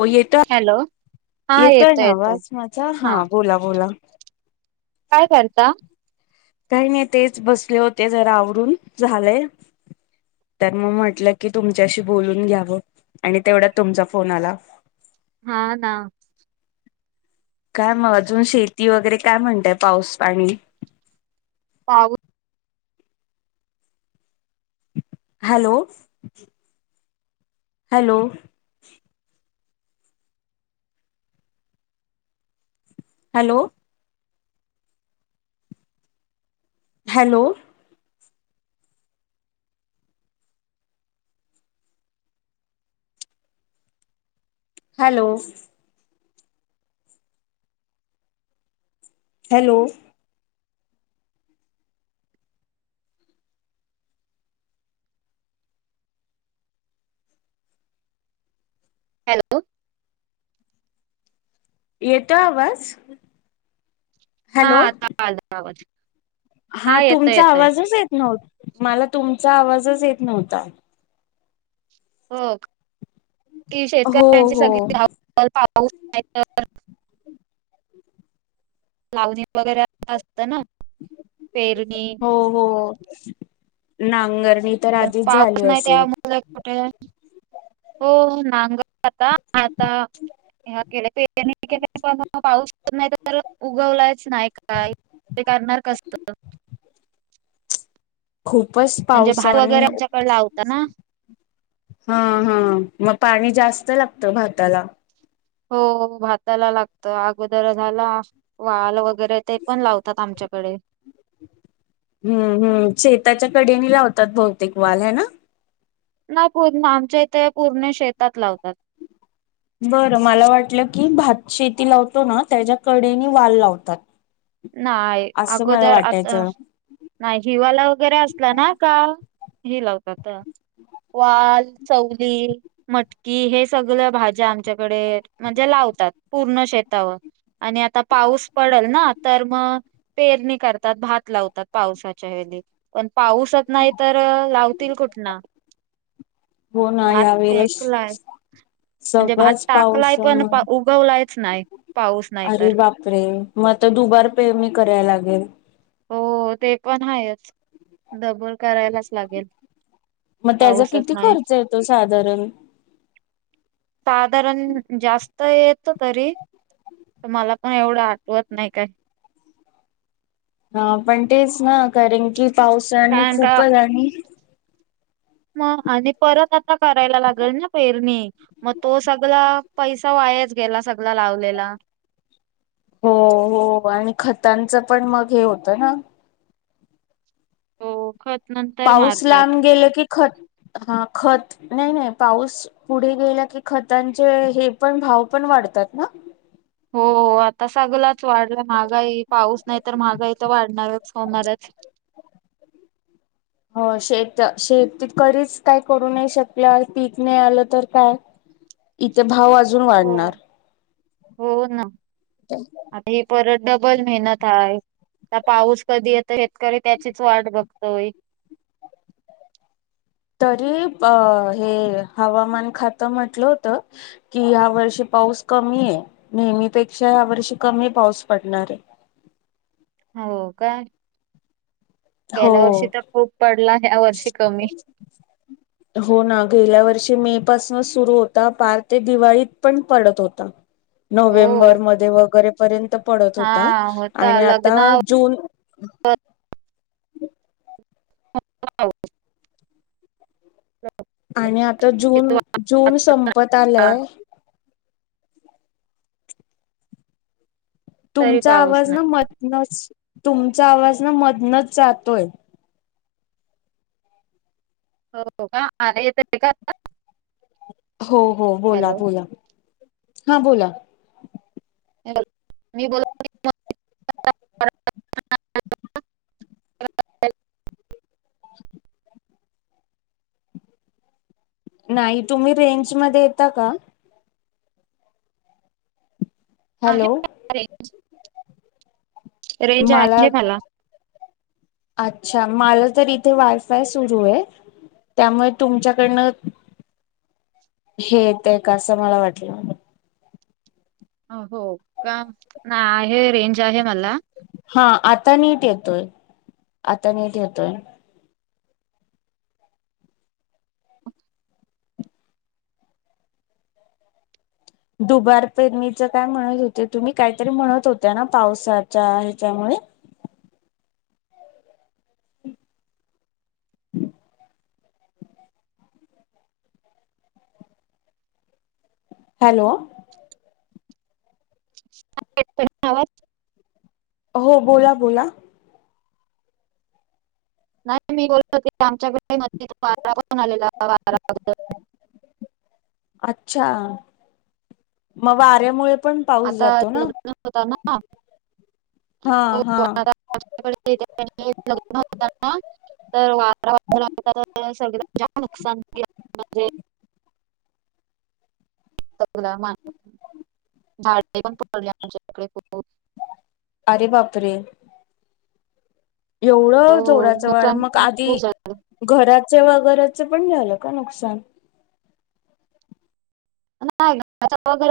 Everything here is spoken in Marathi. हो, येत हॅलो हा येतय येतोय ना येतोय आवाज माझा? हा, बोला बोला.. काय करता? काही नाही तेच बसले होते, जरा आवरून झालंय. तर मग म्हटलं की तुमच्याशी बोलून घ्यावं. आणि तेवढा तुमचा फोन आला. हा ना. काय मग अजून शेती वगैरे काय म्हणतय, पाऊस पाणी पाऊस. Hello! Hello! Hello! Hello! Hello! Hello! Hello! येतो आवाज. हा हॅलो आता आला आवाज. हा येतोय तुमचा येतोय आवाजच येत नव्हता. मला तुमचा आवाजच येत नव्हता. हो ती हो शेतकऱ्यांची हो सगळी धावपळ पाव पाऊसनाही तर लावणी वगैरे अस. त ना पेरणी. नांगर! पण पाऊस नाही त्यामुळे कुठे हो नांगर आता- आता ह केले के पण पाऊस नाही तर उगवलाच नाही काय. ते करणार कसत खूपच म्हणजे भात पावसाने वगैरे आमच्याकडे लावतात ना! हा हा मग पाणी जास्त लागतं भाताला, हो भाताला लागत अगोदरच आता वाल वगैरे ते पण लावतात आमच्या आमच्याकडे. हम हम शेताच्या कडेने लावतात. भौतेक वाल हे ना? नाय पूर्ण आमच्या इथे या पूर्ण शेतात लावतात. बरं मला वाटलं की भात शेती लावतो. ना त्याच्या कडेने वाल लावतात. नाय असं मला अगोदर आता वाटायचं नाही हिवाला वगैरे असला ना का! हे लावतात वाल, चवली, मटकी हे सगळ भाज्या आमच्याकडे म्हणजे लावतात पूर्ण शेतावर आणि आता पाऊस पडल ना तर मग पेरणी करतात. भात लावतात पावसाच्या याने पण पाऊसच नाही तर लावतील कुठनं हो ना भात ह्या वेळेला फेकलाय म्हणजे भात सगळंच टाकलाय पण पावसामुळे पा उगवलायच नाही पाऊस नाही अरे तर बापरे म आता दुबार पेरणी कराय लागेल हो ते पण आहेाच डबल करायलाच लागेल म त्याचा पाऊसच किती नाही खर्च येतो साधारण साधारण जास्त येतो तरी मला पण एवढं आठवत नाही काय हा पण तेच ना कारण की पावसाने कारण खूपच आणि म आणि परत आता करायला लागेल ना पेरणी मग तो सगळा पैसा वायाच वायाच गेला सगळ लावलेला हो हो आणि खतांचं पण मग हे होतं ना हो खत नंतर पाऊस लांब मारतात गेलं की खत हा खत नाही नाही पाऊस पुढे गेला की खतांचे हे पण भाव पण वाढतात वाढतात ना हो आता सगलाच वाढलं महागाई पाऊस नाही तर महागाई तर वाढणारच होनाराच हो शेत शेतकरीच काय करू नाही शकला आणि पीक नाही आलं तर काय इथे भाव अजून हो वाढणार हो ना आता ही परत डबल मेहनत हाय आता पाऊस कधी येतोय शेतकरी त्याचीच वाट बघतोय तरी अ हे हवामान खातं म्हटलं होतं की ह्या वर्षी पाऊस पास कमी आहे नेहमी पेक्षा ह्या वर्षी कमी पाऊस पडणार आहे हो का गेल्या वर्षी हो तर खूप पडला ह्या वर्षी कमी हो ना गेल्या वर्षी मे मे पासंन सुरू होता पार ते दिवाळीत पण पडत होता नोव्हेंबर हो मध्ये वगैरे पर्यंत पडत हा होता आणि आता जून ब [inaudible] ह [inaudible] आणि आता जून जून संपत आलाय तरी तुमचा पाऊस आवाज ना नाही. मधनच माधनच तुमचा आवाज ना मधनच जातोय हो का आता येतोय का आता हो हो बोला बोला हा बोला मी बोलते [inaudible] ह [inaudible] [inaudible] नाही तुम्ही रेंज मध्ये येता का आहे हॅलो का? रेंज रेंज मला आहे खाला अच्छा मालं तर इथे वायफाय सुरू हे त्यामुळे तुमच्याकडनं हे ते का असं मला वाटलं हं हो का ना आहे रेंज आहे मला हा आता नीट येतोय, आता नीट येतोय दुबार पेरणीचं काय म्हणत होते तुम्ही काहीतरी म्हणत होत्या ना पावसाच्या ह्याच्यामुळे [inaudible] हॅलो आ ये तो ये न आवाज हो बोला, बोला नाही मी बोलत होती आमच्याकड म वारावरून आलेला वारा द अच्छा म वाऱ्यामुळे पण पाऊस आता जातो ना लग्न होता ना [inaudible] हा हा तर वार वाद ळ आ ल त्याच सग च्या नुकसान केलं म्हणजे गुला मा झाडे पण पडले आमच्या इकडे खुप अरे बाप रे! हो एवढं जोराचं वार नुकसान मग आधी खूप झालं. घरात च वगरचं पण झालं का नुकसान नाही ना त्याचा वगैरे